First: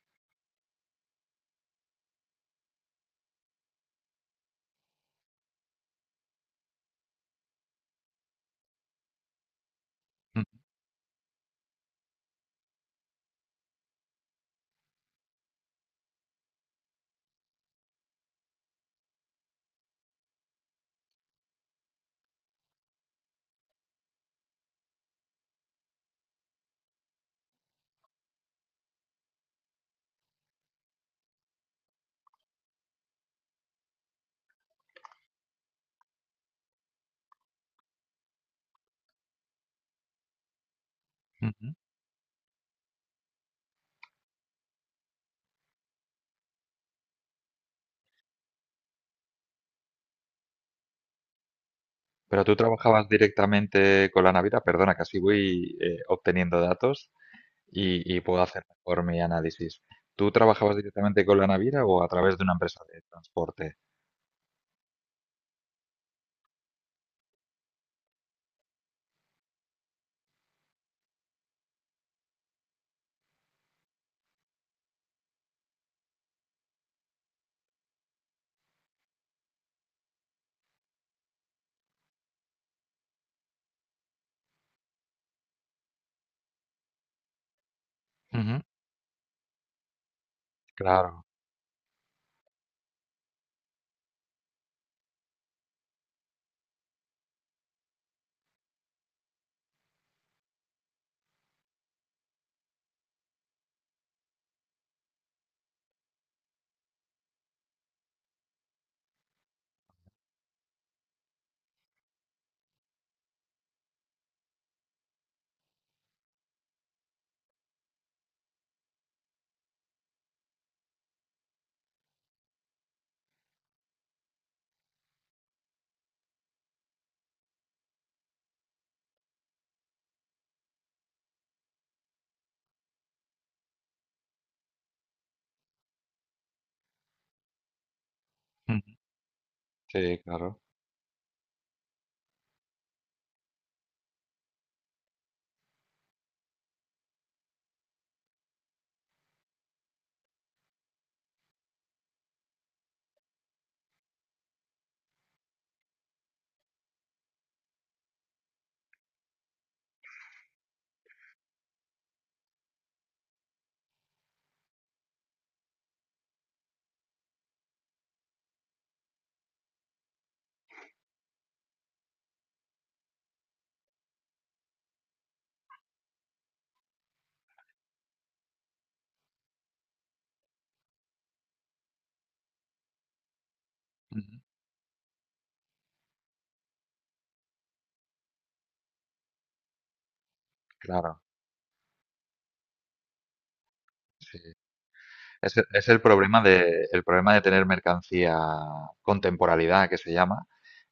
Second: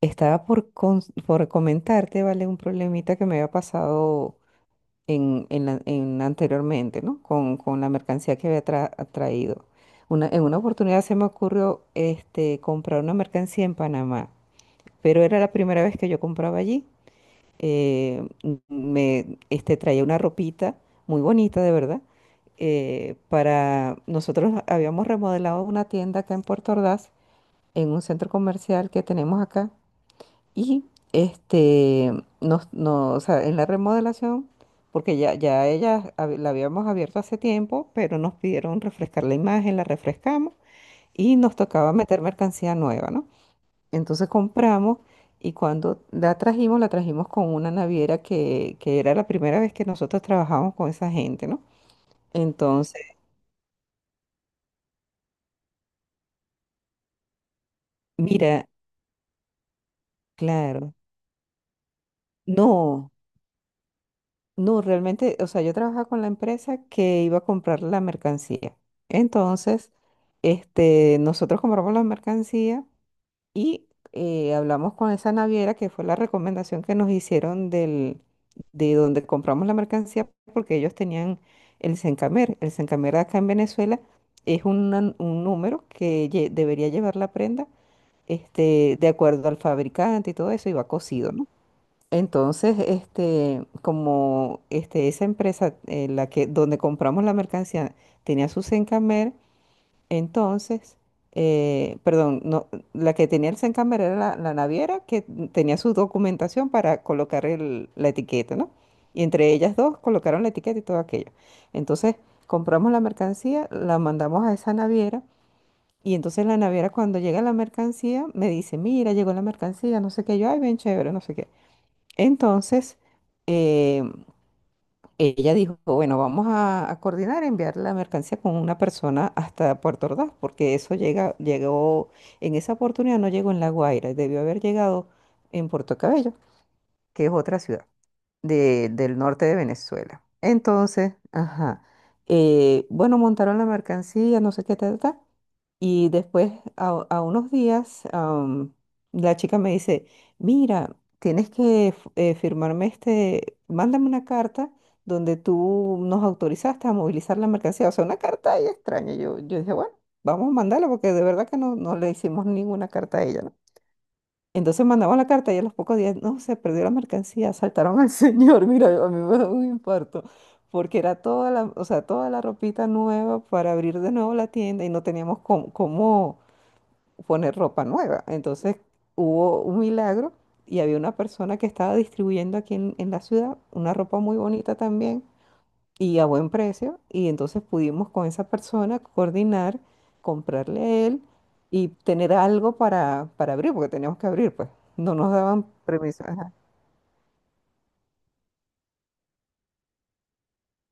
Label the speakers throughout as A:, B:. A: Estaba por, por comentarte, ¿vale? Un problemita que me había pasado en anteriormente, ¿no? Con la mercancía que había traído. En
B: Mm,
A: una oportunidad se me ocurrió comprar una mercancía en Panamá, pero era la primera vez que yo compraba allí. Traía una ropita muy bonita, de verdad. Para nosotros habíamos remodelado una tienda acá en Puerto Ordaz, en un centro comercial que tenemos acá y este, no, o sea, en la remodelación, porque ya la habíamos abierto hace tiempo, pero nos pidieron refrescar la imagen, la refrescamos y nos
B: ujú.
A: tocaba meter mercancía nueva, ¿no? Entonces compramos y cuando la trajimos con una naviera que era la primera vez que nosotros trabajamos con esa gente, ¿no?
B: Pero tú
A: Entonces,
B: trabajabas directamente con la Navidad, perdona, que así voy obteniendo datos y puedo hacer
A: mira,
B: mejor mi análisis. ¿Tú trabajabas
A: claro,
B: directamente con la Navidad o a través de una empresa de
A: no.
B: transporte?
A: No, realmente, o sea, yo trabajaba con la empresa que iba a comprar la mercancía. Entonces, nosotros compramos la mercancía y hablamos con esa naviera que fue la recomendación que nos hicieron de donde compramos la mercancía porque ellos tenían el Sencamer. El Sencamer acá en Venezuela un número debería llevar la prenda,
B: Ujú,
A: de acuerdo al fabricante y todo eso, y va
B: claro.
A: cosido, ¿no? Entonces, esa empresa donde compramos la mercancía tenía su Sencamer. Entonces, perdón, no, la que tenía el Sencamer era la naviera que tenía su documentación para colocar la etiqueta, ¿no? Y entre ellas dos colocaron la etiqueta y todo aquello. Entonces, compramos la mercancía, la mandamos a esa naviera. Y entonces la naviera cuando llega la mercancía me dice, mira, llegó la mercancía, no sé qué, yo, ay, bien chévere, no sé qué. Entonces, eh, ella dijo, bueno, vamos a coordinar enviar la mercancía con una persona hasta Puerto Ordaz, porque llegó, en esa oportunidad no llegó en La Guaira, debió haber llegado en Puerto Cabello, que es otra ciudad
B: Ujú,
A: del norte de
B: sí,
A: Venezuela.
B: claro.
A: Entonces, ajá, bueno, montaron la mercancía, no sé qué tal, y después, a unos días, la chica me dice, mira, tienes que firmarme mándame una carta donde tú nos autorizaste a movilizar la mercancía. O sea, una carta ahí extraña. Yo dije, bueno, vamos a mandarla porque de verdad que no, no le hicimos ninguna carta a ella, ¿no? Entonces mandamos la carta y a los pocos días, no, se perdió la mercancía, asaltaron al señor. Mira, a mí me da un infarto porque era toda la, o sea, toda la ropita nueva para abrir de nuevo la tienda y no teníamos cómo, cómo poner ropa nueva. Entonces hubo un milagro y había una persona que estaba distribuyendo aquí en la ciudad una ropa muy
B: Ujú,
A: bonita también y a buen precio. Y entonces pudimos con esa persona coordinar, comprarle a
B: claro,
A: él y tener algo para abrir, porque teníamos que
B: sí.
A: abrir, pues no nos
B: Es, e-
A: daban
B: es
A: permiso. Ajá,
B: el problema de tener mercancía con temporalidad, que se llama.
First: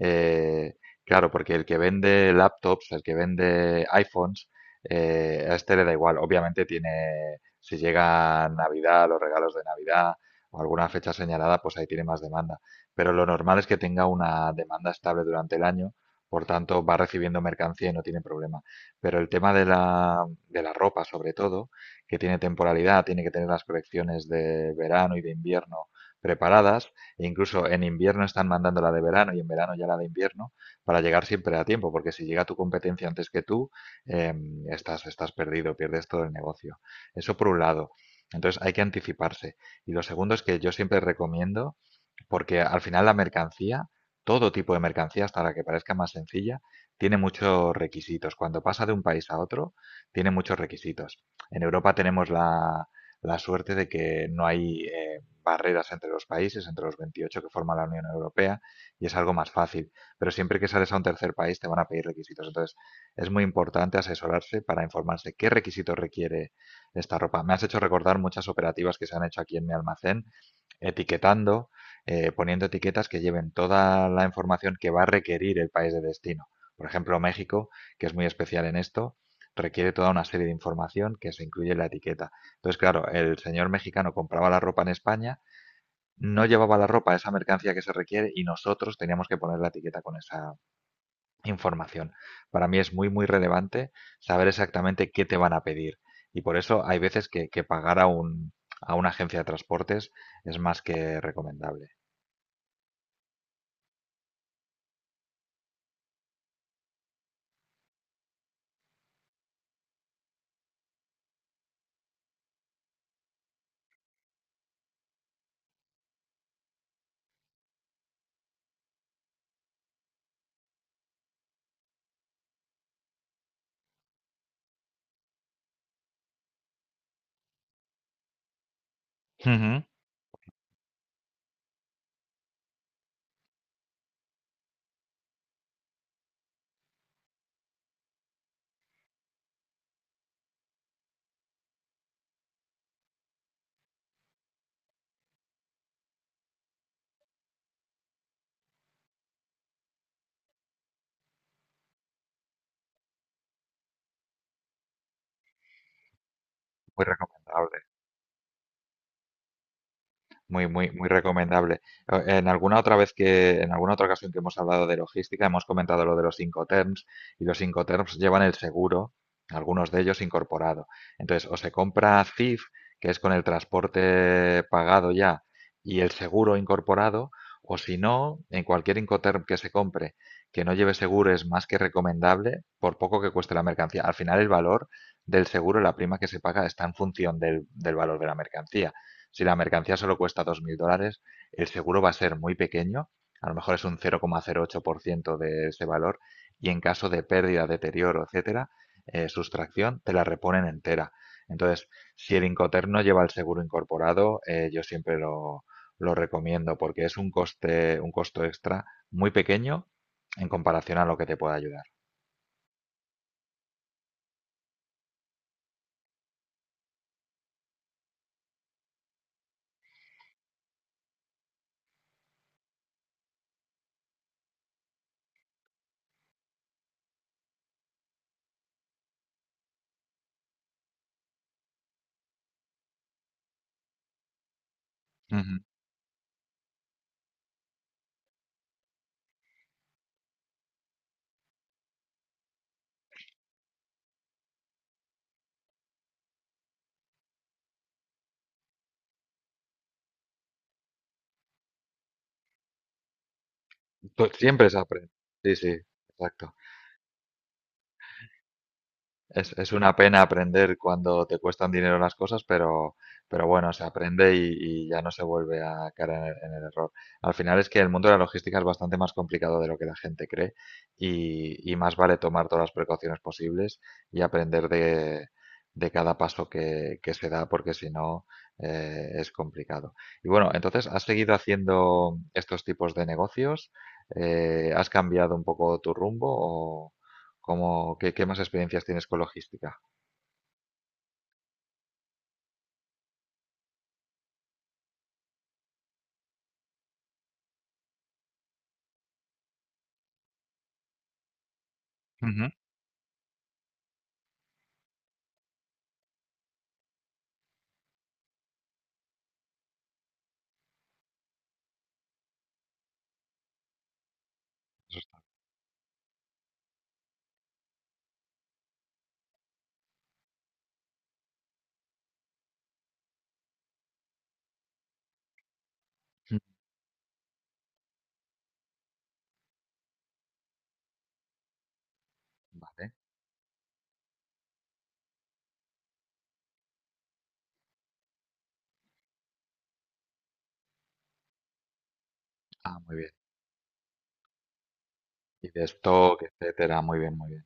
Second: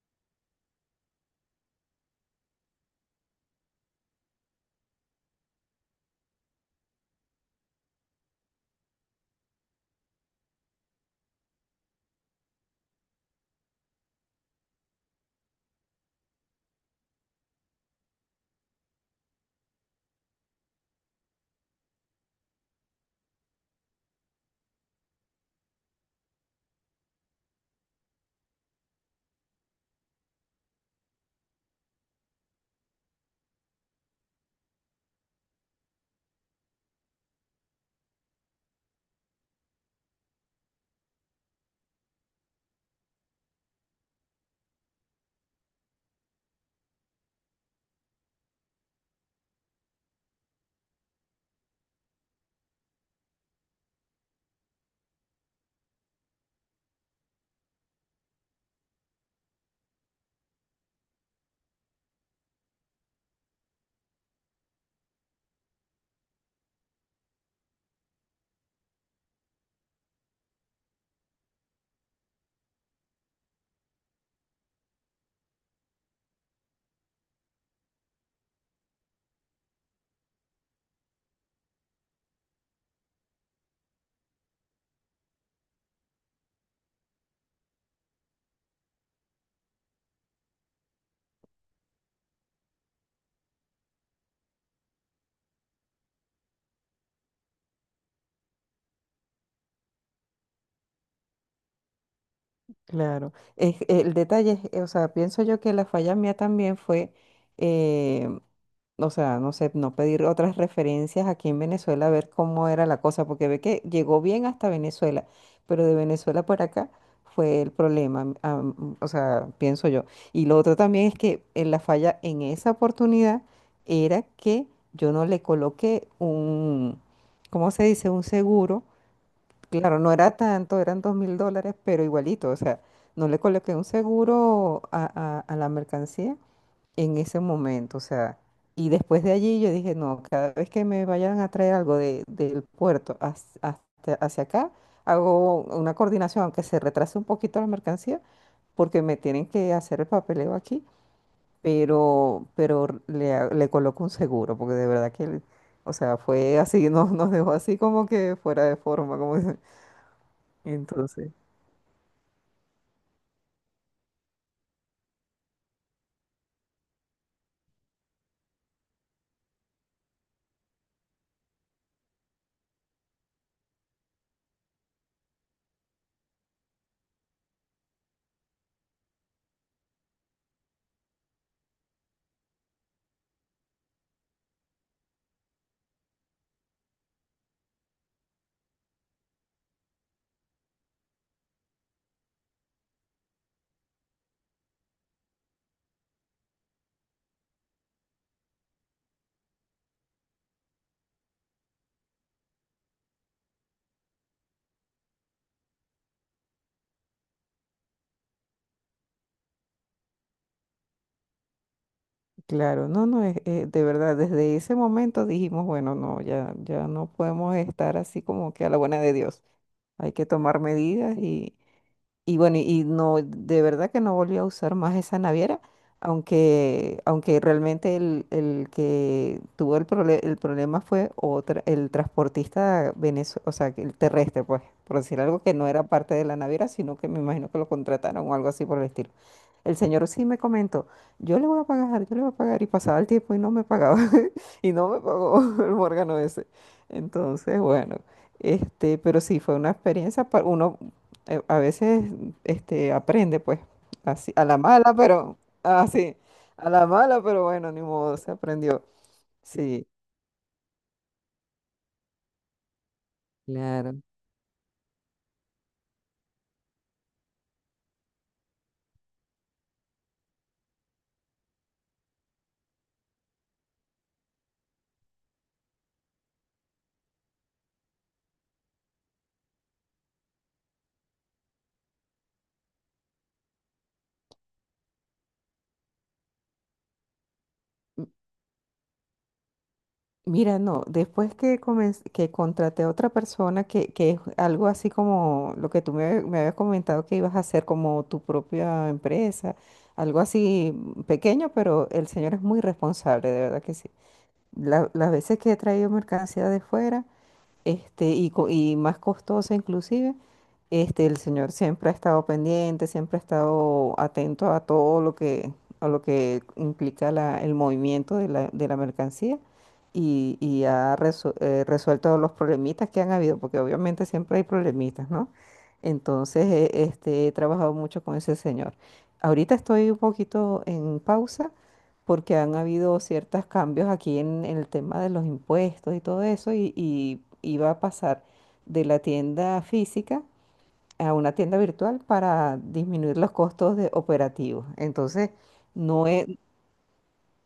B: Eh, claro, porque el que vende laptops, el que vende iPhones, a este le da igual. Obviamente tiene, si llega Navidad, los regalos de Navidad o alguna fecha señalada, pues ahí tiene más demanda. Pero lo normal es que tenga una demanda estable durante el año, por tanto va recibiendo mercancía y no tiene problema. Pero el tema de la ropa, sobre todo, que tiene temporalidad, tiene que tener las colecciones de verano y de invierno preparadas, e incluso en invierno están mandando la de verano y en verano ya la de invierno, para llegar siempre a tiempo, porque si llega tu competencia antes que tú, eh, estás, estás perdido, pierdes todo el negocio. Eso por un lado. Entonces hay que anticiparse. Y lo segundo es que yo siempre recomiendo porque al final la mercancía, todo tipo de mercancía, hasta la que parezca más sencilla, tiene muchos requisitos. Cuando pasa de un país a otro, tiene muchos requisitos. En Europa tenemos la, la suerte de que no hay barreras entre los países, entre los 28 que forman la Unión Europea, y es algo más fácil. Pero siempre que sales a un tercer país te van a pedir requisitos. Entonces, es muy importante asesorarse para informarse qué requisitos requiere esta ropa. Me has hecho recordar muchas operativas que se han hecho aquí en mi almacén, etiquetando poniendo etiquetas que lleven toda la información que va a requerir el país de destino. Por ejemplo, México, que es muy especial en esto, requiere toda una serie de información que se incluye en la etiqueta. Entonces, claro, el señor mexicano compraba la ropa en España, no llevaba la ropa, esa mercancía que se requiere, y nosotros teníamos que poner la etiqueta con esa información. Para mí es muy, muy relevante saber exactamente qué te van a pedir. Y por eso hay veces que pagar a, un, a una agencia de transportes es más que recomendable.
A: claro. Es, el detalle es, o sea, pienso yo que la falla mía también fue eh, o sea, no sé, no pedir otras referencias aquí en Venezuela, a ver cómo era la cosa, porque ve que llegó bien hasta Venezuela, pero de Venezuela para acá fue el problema, o sea, pienso yo. Y lo otro también es que la falla en esa oportunidad era que yo no le coloqué un, ¿cómo se dice? Un seguro.
B: Ujú.
A: Claro, no era tanto, eran $2.000, pero igualito, o sea, no le coloqué un seguro a la mercancía en ese momento, o sea, y después de allí yo dije, no, cada vez que me vayan a traer algo del puerto hacia, hacia acá, hago una coordinación, aunque se retrase un poquito la mercancía, porque me tienen que hacer el papeleo aquí, pero, le coloco un seguro, porque de verdad que, o sea, fue así,
B: Muy
A: nos dejó así
B: recomendable,
A: como que fuera de forma, como dicen.
B: muy, muy, muy
A: Entonces.
B: recomendable. O- En alguna otra vez que, en alguna otra ocasión que hemos hablado de logística, hemos comentado lo de los Incoterms y los Incoterms llevan el seguro, algunos de ellos incorporado. Entonces, o se compra CIF, que es con el transporte pagado ya y el seguro incorporado, o si no, en cualquier Incoterm que se compre que no lleve seguro es más que recomendable, por poco que cueste la mercancía. Al final, el valor del seguro, la prima que se paga, está en función del, del valor de la mercancía. Si la mercancía solo cuesta $2.000, el seguro va a ser muy pequeño, a lo mejor es un 0,08% de ese valor, y en caso de pérdida, deterioro, etcétera, sustracción, te la reponen entera. Entonces, si el Incoterm no lleva el seguro incorporado, yo siempre lo recomiendo porque es un coste, un costo extra muy pequeño en comparación a lo que te puede ayudar.
A: Claro, no, no, es de verdad, desde ese momento dijimos, bueno, no, ya no podemos estar así como que a la buena de Dios. Hay que tomar medidas y bueno, y no, de verdad que no volví a usar más esa naviera, aunque realmente el que tuvo el, el problema fue otra, el transportista venezolano, o sea, que el terrestre, pues, por decir algo que
B: Ujú.
A: no era parte de la naviera, sino que me imagino que lo contrataron o algo así por el estilo. El señor sí me comentó, yo le voy a pagar, yo le voy a pagar, y pasaba el tiempo y no me pagaba, y no me pagó el Morgano ese. Entonces, bueno, pero sí fue una experiencia, uno a veces aprende, pues,
B: Tú-
A: así, a la
B: Siempre se
A: mala,
B: aprende.
A: pero,
B: Sí, sí,
A: así,
B: exacto.
A: a la mala, pero bueno, ni modo, se aprendió.
B: Es
A: Sí,
B: una pena aprender cuando te cuestan dinero las cosas, pero bueno, se
A: claro.
B: aprende y ya no se vuelve a caer en el error. Al final es que el mundo de la logística es bastante más complicado de lo que la gente cree y más vale tomar todas las precauciones posibles y aprender de cada paso que se da, porque si no, es complicado. Y bueno, entonces, ¿has seguido haciendo estos tipos de negocios? ¿Has cambiado un poco tu rumbo como, ¿qué, qué más experiencias tienes con logística?
A: Mira, no, después que, que contraté a otra persona, que es algo así como lo que me habías comentado que ibas a hacer como tu propia empresa, algo así pequeño, pero el señor es
B: Ujú.
A: muy responsable, de verdad que sí. Las veces que he traído mercancía de fuera, y más costosa inclusive, el Señor siempre ha estado pendiente, siempre ha estado atento a todo lo que, a lo que implica el movimiento de de la mercancía y ha resuelto los problemitas que han habido, porque obviamente siempre hay problemitas, ¿no? Entonces, he trabajado mucho con ese Señor. Ahorita estoy un poquito en pausa porque han
B: Vale.
A: habido ciertos cambios aquí en el tema de los impuestos y todo eso y iba a pasar de la tienda física a una tienda virtual para
B: Ah, muy bien.
A: disminuir los costos de operativos. Entonces,
B: Y de
A: no
B: stock,
A: es,
B: etcétera. Muy bien, muy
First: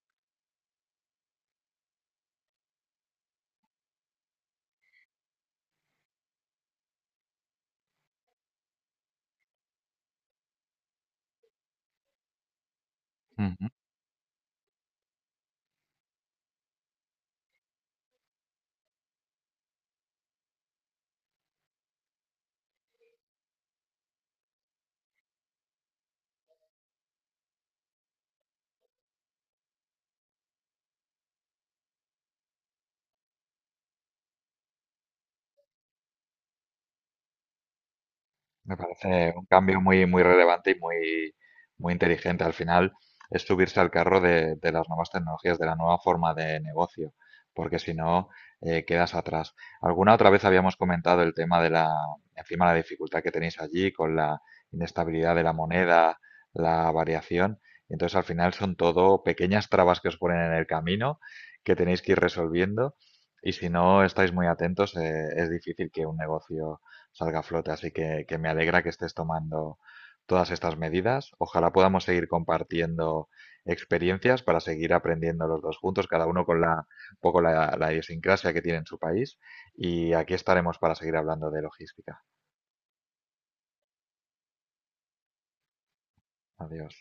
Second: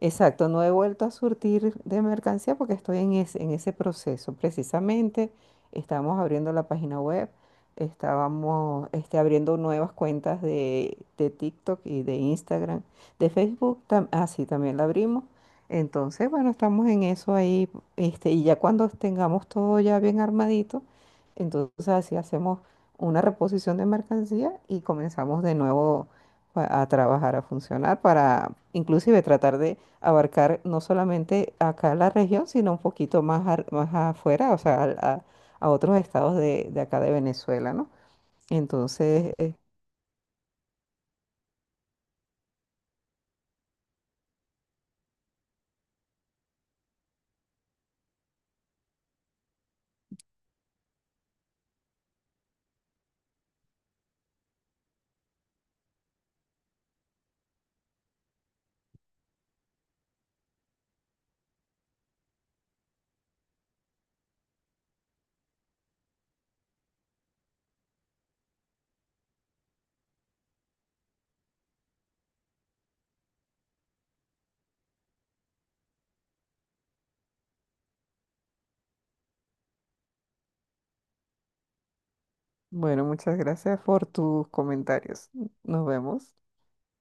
A: exacto, no he vuelto a surtir de mercancía porque estoy en ese proceso. Precisamente estábamos abriendo la página web, estábamos abriendo nuevas cuentas de TikTok y de Instagram, de
B: bien.
A: Facebook, sí, también la abrimos. Entonces, bueno, estamos en eso ahí, y ya cuando tengamos todo ya bien armadito, entonces así hacemos una reposición de mercancía y comenzamos de nuevo a trabajar, a funcionar para inclusive tratar de abarcar no solamente acá la región, sino un poquito más, más afuera, o sea, a otros estados de acá de Venezuela, ¿no?
B: Me
A: Entonces,
B: parece un cambio muy, muy relevante y muy, muy inteligente. Al final es subirse al carro de las nuevas tecnologías, de la nueva forma de negocio, porque si no, quedas atrás. Alguna otra vez habíamos comentado el tema de la, encima la dificultad que tenéis allí con la inestabilidad de la moneda, la variación. Entonces al final son todo pequeñas trabas que os ponen en el camino que tenéis que ir resolviendo. Y si no estáis muy atentos, es difícil que un negocio salga a flote. Así que me alegra que estés tomando todas estas medidas. Ojalá podamos seguir compartiendo experiencias para seguir aprendiendo los dos juntos, cada uno con la, un poco la, la idiosincrasia que tiene en su país. Y aquí estaremos para seguir hablando de logística.
A: bueno, muchas gracias por tus comentarios. Nos vemos.
B: Adiós.